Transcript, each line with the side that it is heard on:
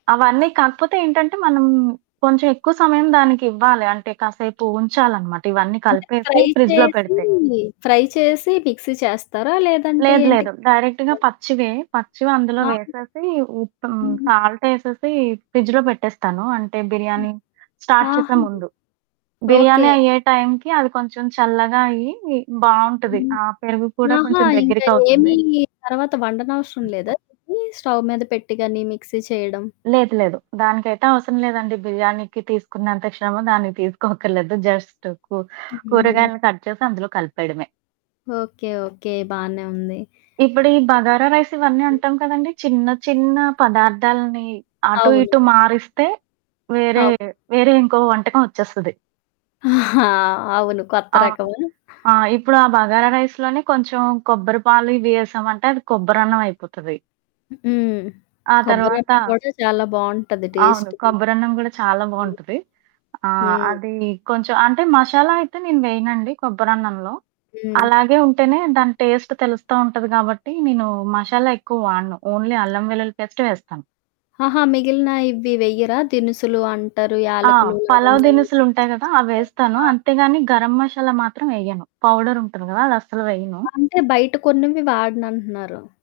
right: అవన్నీ. కాకపోతే ఏంటంటే, మనం కొంచెం ఎక్కువ సమయం దానికివ్వాలి. అంటే కాసేపు ఉంచాలనమాట, ఇవన్నీ
left: అంటే,
right: కలిపేసి
left: ఫ్రై
right: ఫ్రిడ్జ్‌లో
left: చేసి,
right: పెడితే.
left: ఫ్రై చేసి మిక్సీ చేస్తారా? లేదంటే
right: లేదు,
left: ఏంటి?
right: లేదు. డైరెక్ట్‌గా పచ్చివే. పచ్చివందులో
left: ఆ!
right: వేసేసి, ఉప్ హ్మ్,
left: హ్మ్.
right: సాల్ట్ ఏసేసి ఫ్రిడ్జ్‌లో పెట్టేస్తాను. అంటే, బిర్యానీ స్టార్ట్ చేసే
left: ఆహా!
right: ముందు.
left: ఓకే.
right: బిర్యానీ అయ్యే టైంకి, అవి కొంచెం చల్లగా అయ్యి బావుంటది.
left: హ్మ్.
right: ఆహ్, పెరుగు కూడా
left: ఆహా!
right: కొంచెం
left: ఇంకా
right: దగ్గరికవుతుంది.
left: ఏమీ తర్వాత వండనవసరం లేదా? ఇది స్టవ్ మీద పెట్టిగాని? మిక్సీ చేయడం?
right: లేదు, లేదు. దానికైతే అవసరం లేదండి. బిర్యానీకి తీసుకున్నంత శ్రమ దానికి తీసుకోక్కర్లేదు. జస్ట్ కూ
left: హుహు.
right: కూరగాయలను కట్ చేసి, అందులో కలిపేయడమే.
left: ఓకే. ఓకే. బానే ఉంది.
right: ఇప్పుడు ఈ బగారా రైస్ ఇవన్నీ
left: హ్మ్.
right: అంటాం కదండీ! చిన్న, చిన్న పదార్థాల్ని అటు
left: అవును.
right: ఇటు మారిస్తే, వేరే,
left: అవును.
right: వేరే ఇంకో వంటకం ఒచ్చేస్తది.
left: ఆ! అవును. కొత్త
right: అవును.
left: రకమా?
right: ఆ! ఇప్పుడు ఆ బగారా రైస్ లోనే కొంచెం కొబ్బరిపాలు ఇవి ఏసామంటే, అది కొబ్బరన్నమయిపోతది.
left: హ్మ్.
right: ఆ
left: కొబ్బరి
right: తర్వాత
left: అన్నం గూడా చాలా బావుంటది
right: అవును.
left: టేస్ట్‌గా.
right: కొబ్బరన్నం గూడా చాలా
left: హ్మ్.
right: బావుంటది. ఆహ్,
left: హ్మ్.
right: అది కొంచెం అంటే, మషాలా అయితే నేను వేయనండి కొబ్బరన్నంలో.
left: హ్మ్.
right: అలాగే ఉంటేనే దాని టేస్ట్ తెలుస్తు ఉంటది గాబట్టి, నేను మషాలా ఎక్కువ వాడను. ఓన్లీ అల్లం వెల్లుల్లి పేస్టే వేస్తాను.
left: ఆహా! మిగిలిన ఇవ్వి వెయ్యరా? దినుసులు అంటారు,
right: ఆ!
left: యాలకులు,
right: పలావు
left: లవంగాలు,
right: దినుసులుంటాయి
left: దాల్చిన
right: గదా!
left: చెక్క?
right: అవేస్తాను.
left: ఆ!
right: అంతేగాని, గరం మషాలా మాత్రం ఎయ్యను. పౌడరుంటుంది గదా! అదస్సలు వేయను.
left: ఆ అంటే, బయట కొన్నవి వాడనంటున్నారు.